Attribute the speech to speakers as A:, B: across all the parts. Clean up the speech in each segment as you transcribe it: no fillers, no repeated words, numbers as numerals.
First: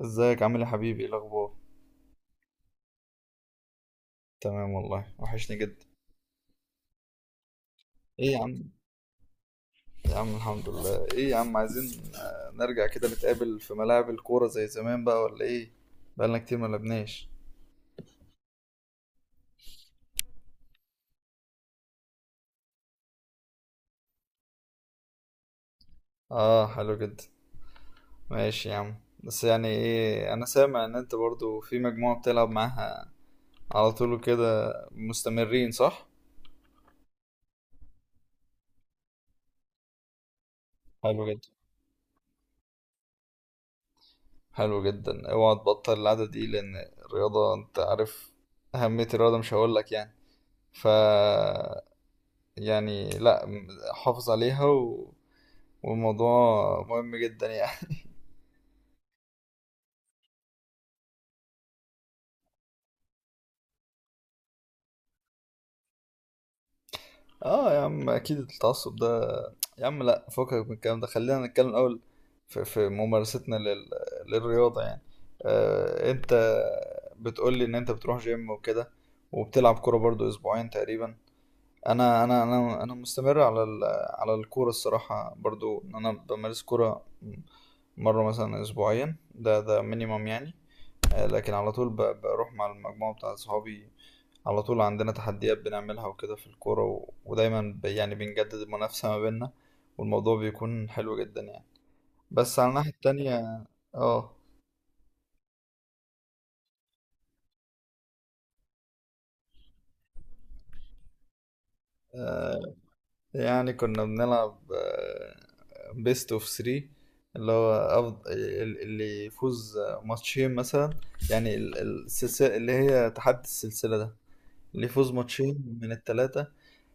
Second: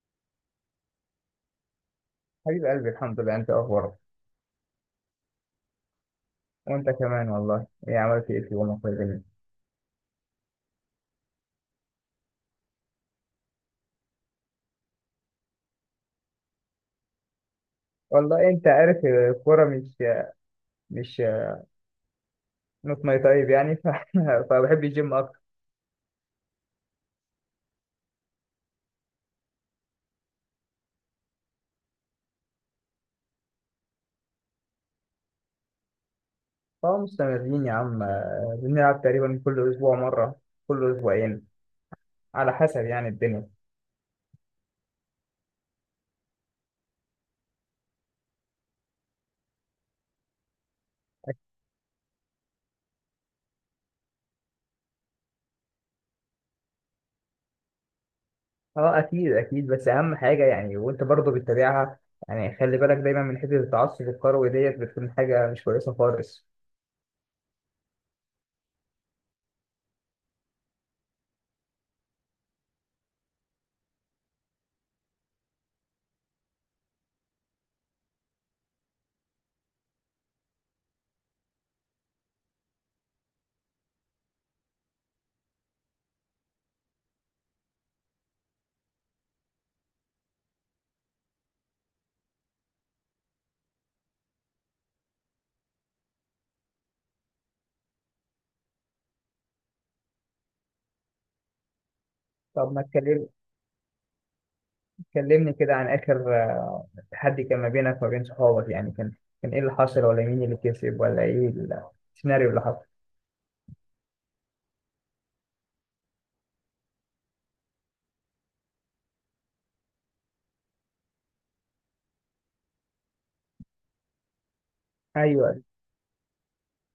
A: ازيك؟ عامل ايه يا حبيبي؟ ايه الاخبار؟
B: حبيب قلبي، الحمد لله. انت اخبارك؟
A: تمام والله، وحشني جدا.
B: وانت كمان والله. ايه
A: ايه
B: عملت
A: يا
B: ايه في
A: عم،
B: يومك ولا إيه؟
A: يا عم الحمد لله. ايه يا عم، عايزين نرجع كده نتقابل في ملاعب الكورة زي زمان بقى، ولا ايه؟ بقالنا كتير ما لعبناش.
B: والله انت عارف الكوره مش نوت ماي تايب يعني فبحب الجيم اكتر.
A: اه، حلو جدا. ماشي يا عم. بس ايه، انا سامع ان انت برضو في مجموعة بتلعب معاها على طول كده، مستمرين، صح؟
B: فمستمرين يا عم، بنلعب تقريبا كل اسبوع مره، كل
A: حلو
B: اسبوعين،
A: جدا.
B: على حسب يعني الدنيا.
A: حلو جدا، اوعى تبطل العادة دي، لان الرياضة انت عارف أهمية الرياضة، مش هقولك يعني. ف لا م- حافظ عليها والموضوع مهم جدا يعني.
B: اه، اكيد اكيد بس اهم حاجه يعني، وانت برضه بتتابعها. يعني خلي بالك دايما من حته التعصب الكروي، ديت بتكون حاجه مش كويسه خالص.
A: اه يا عم، اكيد التعصب ده. يا عم لا، فكك من الكلام ده، خلينا نتكلم الاول في، ممارستنا للرياضة يعني. آه، انت بتقولي ان انت بتروح جيم وكده، وبتلعب كورة برضو اسبوعين تقريبا. انا مستمر على الكورة الصراحة، برضو ان انا بمارس كورة مرة مثلا اسبوعيا، ده مينيمم يعني. لكن على طول بروح مع المجموعة بتاع صحابي على طول. عندنا تحديات بنعملها وكده في الكورة ودايما، يعني بنجدد المنافسة ما بيننا، والموضوع بيكون حلو جدا يعني. بس على
B: طب ما
A: الناحية
B: اتكلمنا،
A: التانية. اه.
B: كلمني كده عن آخر تحدي كان ما بينك وما بين صحابك، يعني كان إيه اللي حصل، ولا مين اللي كسب، ولا إيه السيناريو اللي
A: آه،
B: حصل؟
A: يعني كنا بنلعب بيست اوف 3، اللي هو أفضل، اللي يفوز ماتشين مثلا. يعني السلسلة، اللي هي تحدي السلسلة ده، ليه فوز
B: أيوه.
A: ماتشين من التلاتة.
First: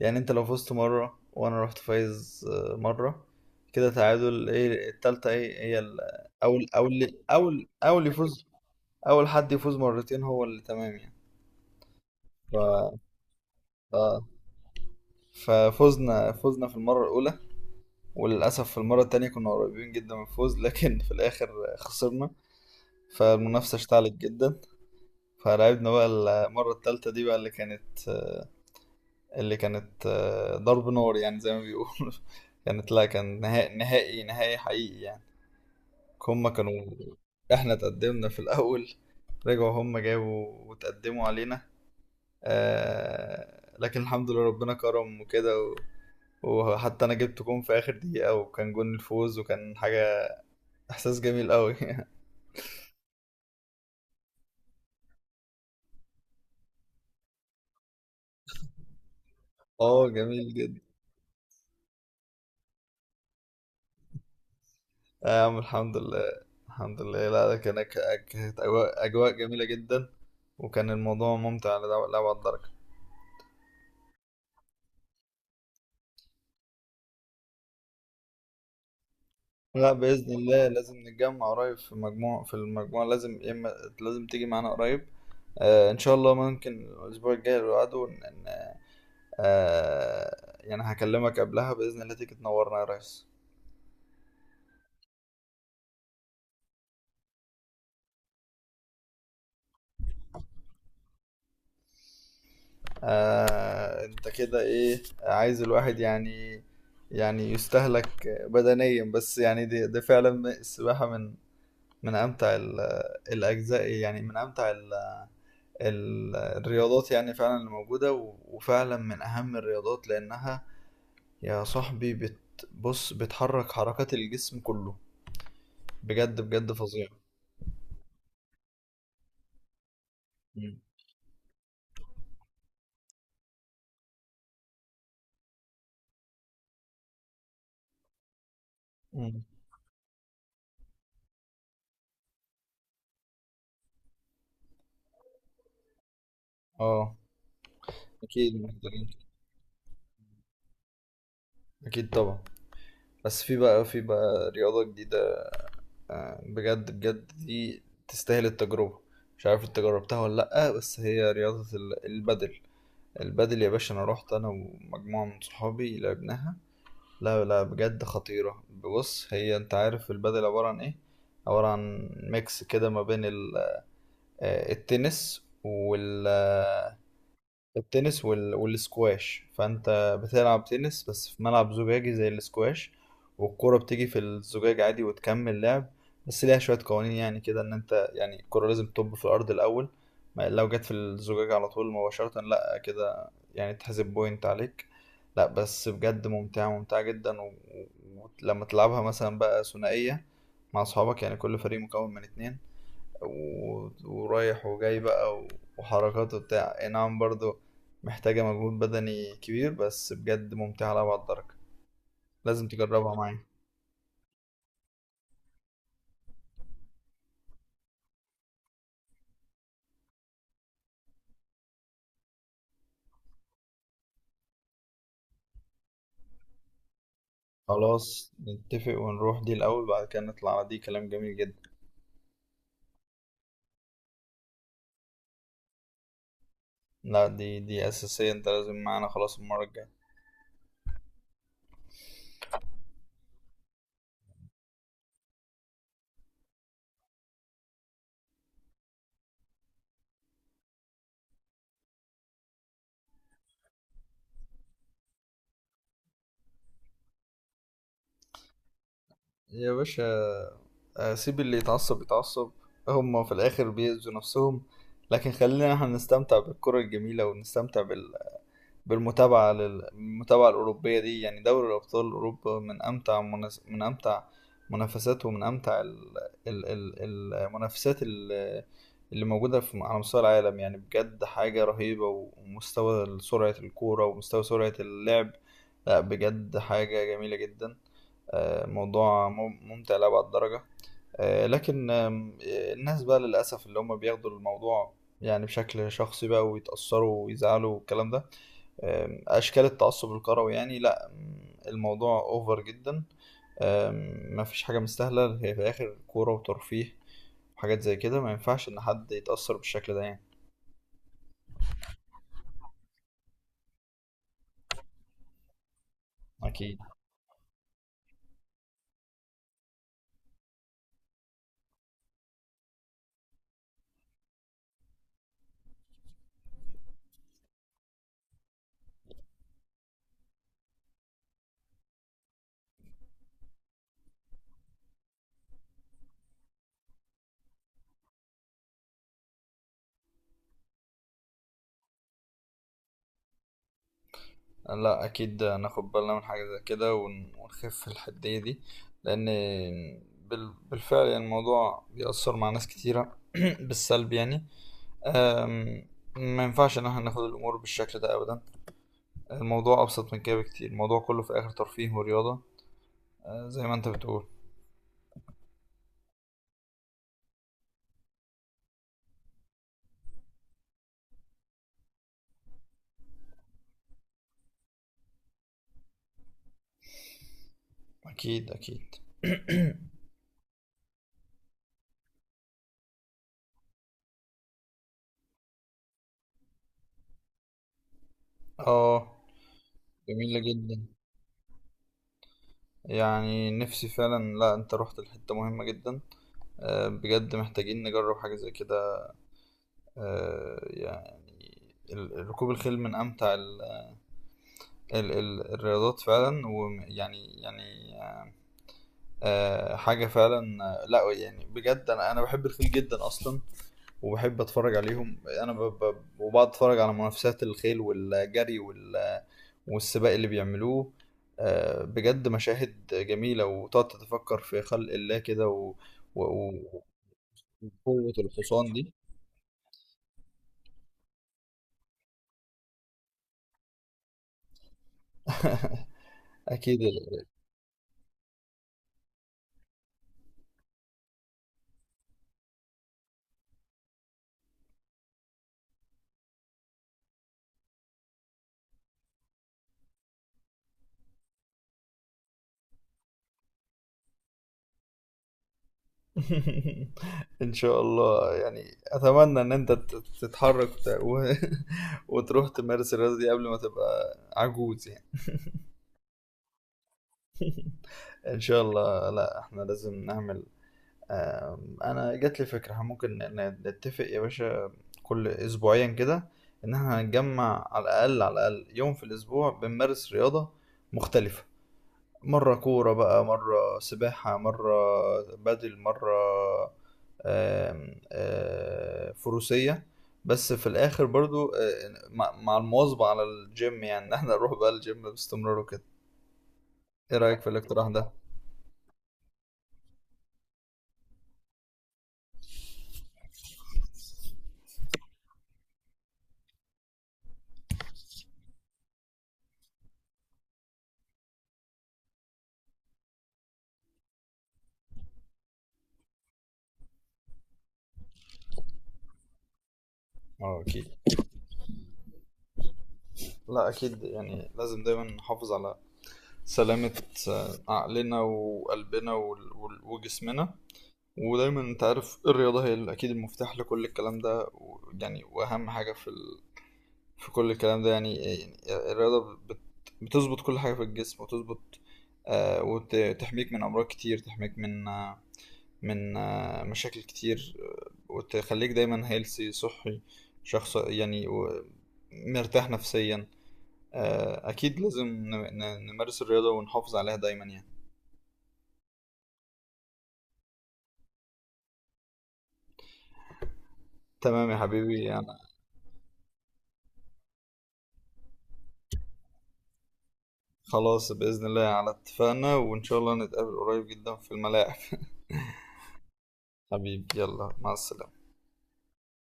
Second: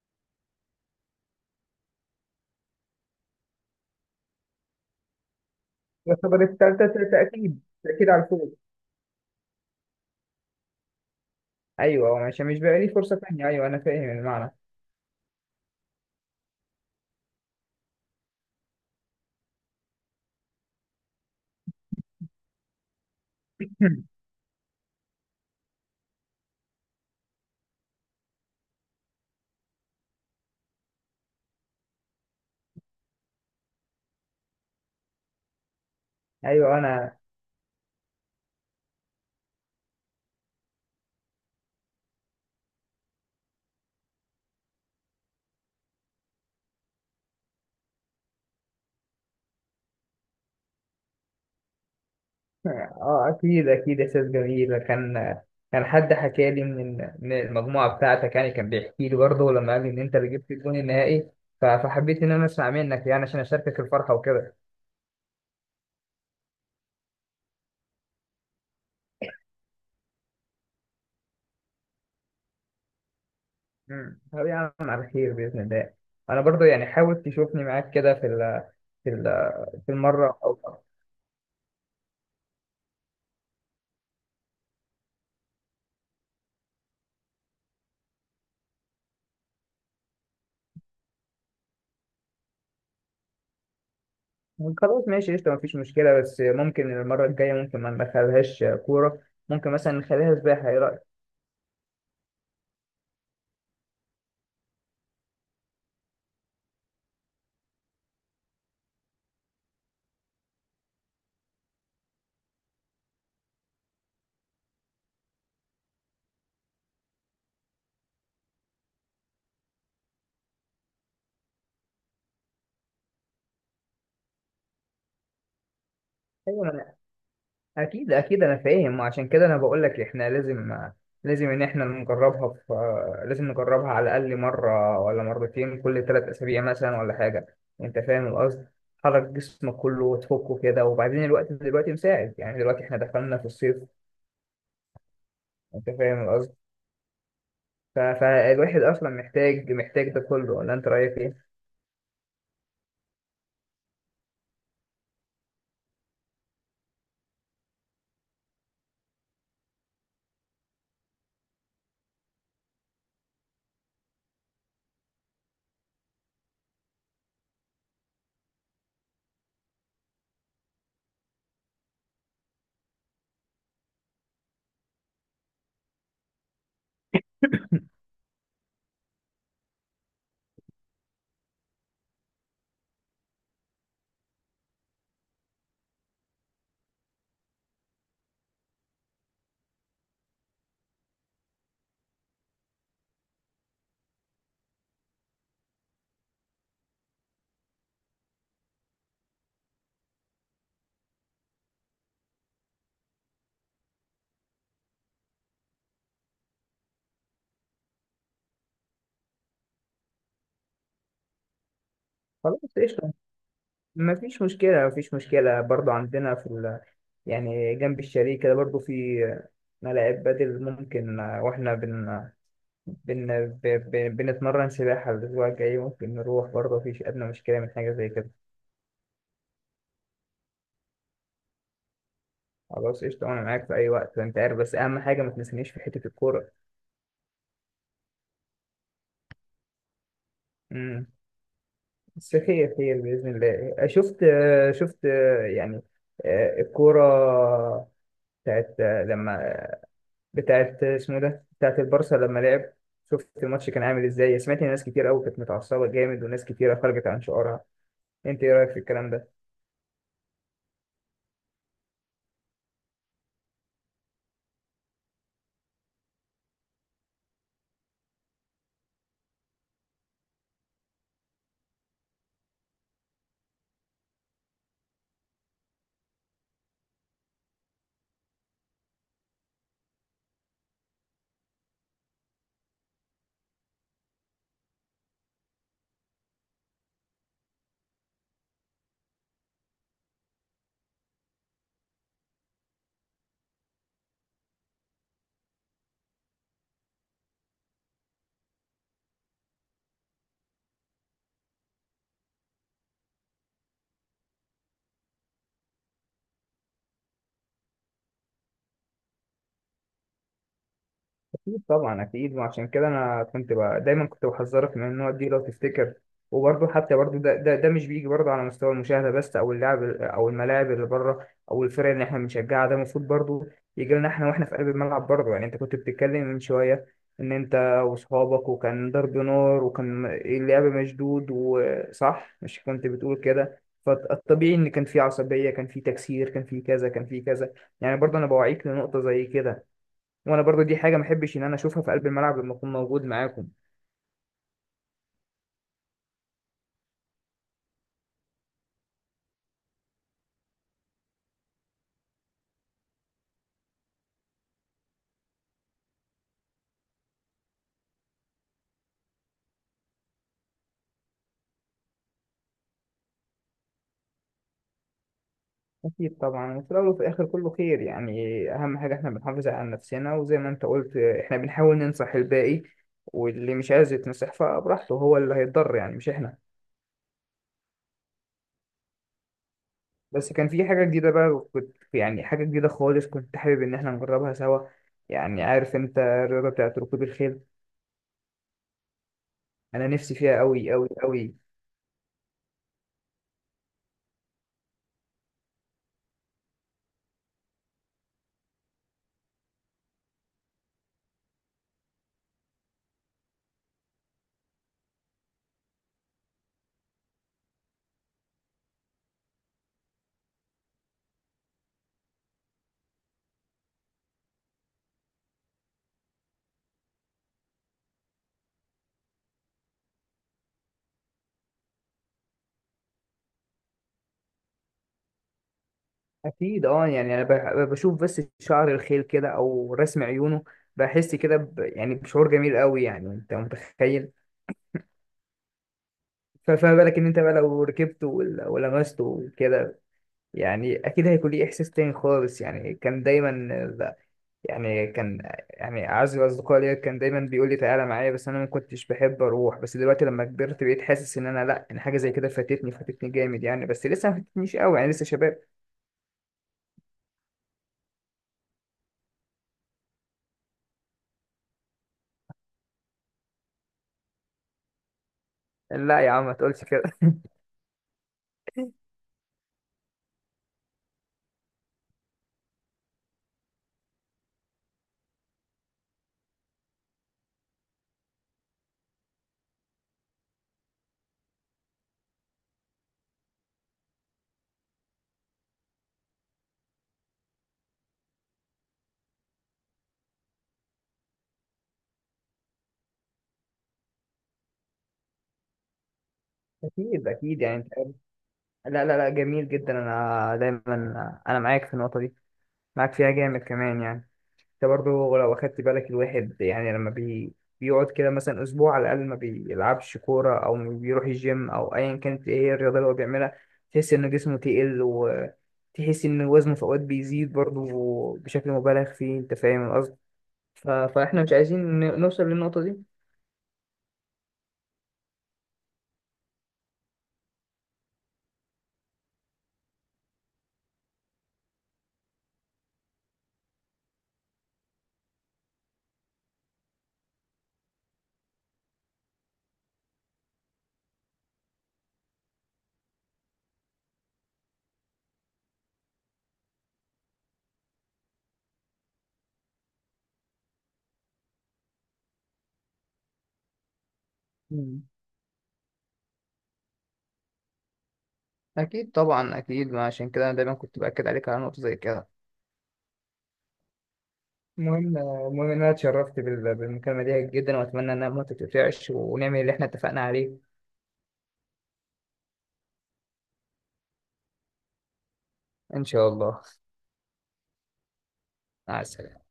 A: يعني انت لو فزت مرة، وانا رحت فايز مرة، كده تعادل، ايه التالتة؟ ايه هي
B: يعتبر
A: اول
B: التالتة
A: اول
B: تأكيد
A: اول اول
B: تأكيد على
A: يفوز،
B: الفوز.
A: اول حد يفوز مرتين هو اللي تمام يعني.
B: أيوه، مش
A: ف...
B: مش بقى لي فرصة تانية، أيوه أنا
A: ف...
B: فاهم المعنى.
A: فزنا في المرة الأولى، وللأسف في المرة التانية كنا قريبين جدا من الفوز، لكن في الآخر خسرنا. فالمنافسة اشتعلت جدا. فلعبنا بقى المرة التالتة دي بقى، اللي كانت اللي كانت ضرب نار يعني، زي ما بيقولوا. كانت، لا، كان نهائي حقيقي يعني. هما
B: أيوه
A: كانوا،
B: أنا.
A: احنا تقدمنا في الأول، رجعوا هما جابوا وتقدموا علينا. آه، لكن الحمد لله ربنا كرم وكده وحتى انا جبت جون في اخر دقيقة، وكان جون الفوز، وكان حاجة، احساس جميل قوي.
B: أه، أكيد أكيد إحساس جميل كان. كان حد حكى لي من المجموعة بتاعتك، يعني كان بيحكي لي برضه لما قال لي إن
A: اه،
B: أنت اللي جبت
A: جميل
B: الجون
A: جدا.
B: النهائي. فحبيت إن أنا أسمع منك يعني عشان أشاركك الفرحة وكده.
A: آه يا عم، الحمد لله، الحمد لله. لا كانت اجواء، أجواء جميلة جدا، وكان الموضوع ممتع لأبعد درجة.
B: مم. طب يا عم، على خير بإذن الله. أنا برضو يعني حاول تشوفني معاك كده في ال في
A: لا بإذن
B: المرة
A: الله،
B: أو.
A: لازم نتجمع قريب في مجموعة، في المجموعة. لازم يا إما، لازم تيجي معانا قريب. آه، إن شاء الله، ممكن الأسبوع الجاي اللي بعده آه، يعني هكلمك قبلها بإذن الله، تيجي تنورنا يا ريس.
B: خلاص ماشي، قشطة، مفيش مشكلة. بس ممكن المرة الجاية، ممكن ما ندخلهاش كورة، ممكن مثلا نخليها سباحة، إيه رأيك؟
A: آه أنت كده، إيه عايز الواحد يعني؟ يعني يستهلك بدنيا؟ بس يعني دي فعلا السباحة من من أمتع الأجزاء، يعني من أمتع الرياضات يعني فعلا اللي موجودة، وفعلا من أهم الرياضات، لأنها يا صاحبي بص، بتحرك حركات الجسم كله، بجد بجد
B: أيوة.
A: فظيع.
B: اكيد اكيد انا فاهم، وعشان كده انا بقول لك احنا لازم،
A: مم.
B: لازم ان احنا نجربها في لازم نجربها على الاقل مره ولا مرتين كل 3 اسابيع مثلا، ولا حاجه. انت فاهم القصد، تحرك
A: مم.
B: جسمك كله وتفكه كده. وبعدين الوقت دلوقتي مساعد، يعني دلوقتي احنا دخلنا في الصيف. انت فاهم القصد؟
A: اه اكيد،
B: فالواحد
A: محتاجين،
B: اصلا محتاج محتاج ده كله، ولا انت رايك ايه؟
A: اكيد طبعا. بس في بقى، في بقى رياضة جديدة، بجد بجد دي تستاهل التجربة. مش عارف انت جربتها ولا لأ، بس هي رياضة البدل. البدل يا باشا، انا رحت انا ومجموعة من صحابي لعبناها. لا لا بجد خطيرة. بص، هي انت عارف البدل عبارة عن ايه؟ عبارة عن ميكس كده ما بين التنس وال آه، التنس والسكواش. فانت بتلعب تنس بس في ملعب زجاجي زي السكواش، والكرة بتيجي في الزجاج عادي وتكمل لعب. بس ليها شوية قوانين يعني كده، ان انت يعني الكرة لازم تطب في الارض الاول، ما لو جت في الزجاج على طول مباشرة لا كده، يعني تحسب بوينت عليك. لا بس بجد ممتعة، ممتعة جدا ولما تلعبها مثلا بقى ثنائية مع أصحابك، يعني كل فريق مكون من اتنين، ورايح وجاي بقى وحركات وبتاع، اي نعم برضو محتاجة مجهود بدني كبير، بس بجد ممتعة على بعض الدرجة.
B: خلاص
A: لازم
B: قشطه،
A: تجربها معايا.
B: ما فيش مشكلة ما فيش مشكلة برضو. عندنا يعني جنب الشاليه كده برضو في ملاعب بدل ممكن، واحنا بنتمرن سباحة. الأسبوع الجاي ممكن نروح برضو، مفيش أدنى مشكلة من حاجة زي كده.
A: خلاص نتفق ونروح دي الأول، بعد كده نطلع على دي، كلام جميل جدا.
B: خلاص قشطة، أنا معاك في أي وقت أنت عارف، بس أهم حاجة ما تنسنيش في حتة الكورة.
A: لا دي أساسية، انت لازم معانا، خلاص المرة الجاية.
B: امم بس خير خير بإذن الله. شفت يعني الكورة بتاعت لما بتاعت اسمه إيه ده، بتاعت البارسا لما لعب. شفت الماتش كان عامل ازاي؟ سمعت ان ناس كتير قوي كانت متعصبه جامد، وناس كتيره خرجت عن شعورها، انت ايه رايك في الكلام ده؟
A: يا باشا، سيب اللي يتعصب يتعصب، هما في الآخر بيأذوا نفسهم. لكن خلينا احنا نستمتع بالكرة الجميلة، ونستمتع بالمتابعة، للمتابعة الأوروبية دي. يعني دوري أبطال أوروبا من أمتع من أمتع منافسات، ومن أمتع المنافسات اللي موجودة على مستوى العالم، يعني بجد حاجة رهيبة. ومستوى سرعة الكورة، ومستوى سرعة اللعب، لا بجد حاجة جميلة جدا. موضوع ممتع لأبعد درجة. لكن الناس بقى للأسف اللي هم بياخدوا الموضوع يعني بشكل شخصي بقى، ويتأثروا ويزعلوا والكلام ده. اشكال التعصب الكروي يعني، لا الموضوع اوفر جدا. مفيش حاجه مستاهله، هي في الاخر كوره وترفيه وحاجات زي كده، ما ينفعش ان حد يتاثر بالشكل ده يعني.
B: أكيد طبعا، أكيد. وعشان كده أنا كنت بقى دايما كنت بحذرك من النوع دي لو تفتكر. وبرضه
A: أكيد.
B: حتى برضه ده مش بيجي برضه على مستوى المشاهدة بس، أو اللعب، أو الملاعب اللي بره، أو الفرق اللي إحنا بنشجعها. ده المفروض برضه يجي لنا إحنا وإحنا في قلب الملعب برضه. يعني أنت كنت بتتكلم من شوية إن أنت وأصحابك، وكان ضرب نار وكان اللعب مشدود وصح، مش كنت بتقول كده؟ فالطبيعي إن كان في عصبية، كان في تكسير، كان في كذا كان في كذا. يعني برضه أنا بوعيك لنقطة زي كده، وانا برضو دي حاجه ما احبش ان انا اشوفها في قلب الملعب لما اكون موجود معاكم.
A: لا اكيد، ناخد بالنا من حاجه زي كده، ونخف الحديه دي، لان بالفعل يعني الموضوع بيأثر مع ناس كتيره بالسلب يعني. أم، ما ينفعش ان احنا ناخد الامور بالشكل ده ابدا، الموضوع ابسط من كده بكتير، الموضوع كله في الاخر ترفيه ورياضه، زي ما انت بتقول.
B: اكيد طبعا، وفي الاول وفي الاخر كله خير يعني. اهم حاجه احنا بنحافظ على نفسنا، وزي ما انت قلت احنا بنحاول ننصح الباقي، واللي مش عايز يتنصح فبراحته، هو اللي هيتضر يعني، مش احنا.
A: أكيد أكيد.
B: بس كان في حاجه جديده بقى كنت يعني، حاجه جديده خالص كنت حابب ان احنا نجربها سوا. يعني عارف انت الرياضه بتاعت ركوب الخيل؟
A: آه،
B: انا نفسي
A: جميلة
B: فيها قوي
A: جدا.
B: قوي قوي.
A: يعني نفسي فعلا، لا، أنت رحت لحتة مهمة جدا، بجد محتاجين نجرب حاجة زي كده. يعني ركوب الخيل من أمتع الرياضات فعلا، ويعني، حاجة فعلا، لا يعني بجد أنا بحب الخيل جدا أصلا، وبحب اتفرج عليهم. انا وبقعد اتفرج على منافسات الخيل والجري والسباق اللي بيعملوه. بجد مشاهد جميلة، وتقعد تتفكر في خلق الله كده و...
B: اكيد،
A: و...
B: اه يعني انا بشوف
A: وقوة
B: بس شعر
A: الحصان دي.
B: الخيل كده او رسم عيونه. بحس كده يعني بشعور جميل قوي، يعني انت متخيل. فما
A: أكيد
B: بالك ان انت بقى لو ركبته ولمسته وكده، يعني اكيد هيكون ليه احساس تاني خالص. يعني كان دايما ب- يعني كان يعني اعز الاصدقاء ليا كان دايما بيقول لي تعالى معايا، بس انا ما كنتش بحب اروح. بس دلوقتي لما كبرت بقيت حاسس ان انا، لا، ان حاجه زي كده فاتتني فاتتني جامد يعني، بس لسه ما فاتتنيش قوي يعني، لسه شباب.
A: إن شاء الله، يعني أتمنى إن أنت تتحرك وتروح تمارس الرياضة دي قبل ما تبقى عجوز يعني.
B: لا يا عم ما تقولش كده.
A: إن شاء الله، لا إحنا لازم نعمل، انا جات لي فكره، احنا ممكن نتفق يا باشا كل اسبوعيا كده، ان احنا هنجمع على الاقل، على الاقل يوم في الاسبوع بنمارس رياضه مختلفه، مره كوره بقى، مره سباحه، مره بدل، مره فروسيه، بس في الاخر برضو مع مع المواظبه على الجيم، يعني ان احنا نروح بقى الجيم باستمرار وكده.
B: اكيد
A: ايه رايك
B: اكيد
A: في
B: يعني.
A: الاقتراح ده؟
B: لا لا لا، جميل جدا. انا دايما انا معاك في النقطه دي، معاك فيها جامد كمان يعني. انت برضو لو اخدت بالك الواحد يعني، لما بيقعد كده مثلا اسبوع على الاقل ما بيلعبش كوره او ما بيروح الجيم او ايا كانت ايه هي الرياضه اللي هو بيعملها، تحس ان جسمه تقل، وتحس ان وزنه في اوقات بيزيد برضو بشكل مبالغ فيه، انت فاهم القصد؟
A: اه اكيد.
B: فاحنا مش عايزين نوصل للنقطه دي.
A: لا اكيد يعني، لازم دايما نحافظ على سلامة عقلنا وقلبنا وجسمنا. ودايما انت عارف الرياضة هي اكيد المفتاح لكل الكلام ده، يعني واهم حاجة في كل الكلام ده يعني، يعني الرياضة بتظبط كل حاجة في الجسم، وتظبط آه، وتحميك من امراض كتير، تحميك من آه، من آه، مشاكل كتير، وتخليك دايما هيلثي، صحي، شخص يعني مرتاح نفسيا. آه اكيد،
B: مم.
A: لازم نمارس الرياضة ونحافظ عليها دايما يعني.
B: اكيد طبعا اكيد، ما عشان كده انا دايما كنت باكد عليك على نقطه زي كده.
A: تمام يا
B: المهم
A: حبيبي، انا
B: المهم إن أنا اتشرفت بالمكالمة دي جدا، وأتمنى إنها ما تتقطعش ونعمل اللي إحنا اتفقنا عليه.
A: خلاص بإذن الله على اتفاقنا، وإن شاء الله نتقابل قريب جدا في الملاعب.
B: إن شاء الله.
A: حبيبي، يلا، مع السلامة.
B: مع السلامة.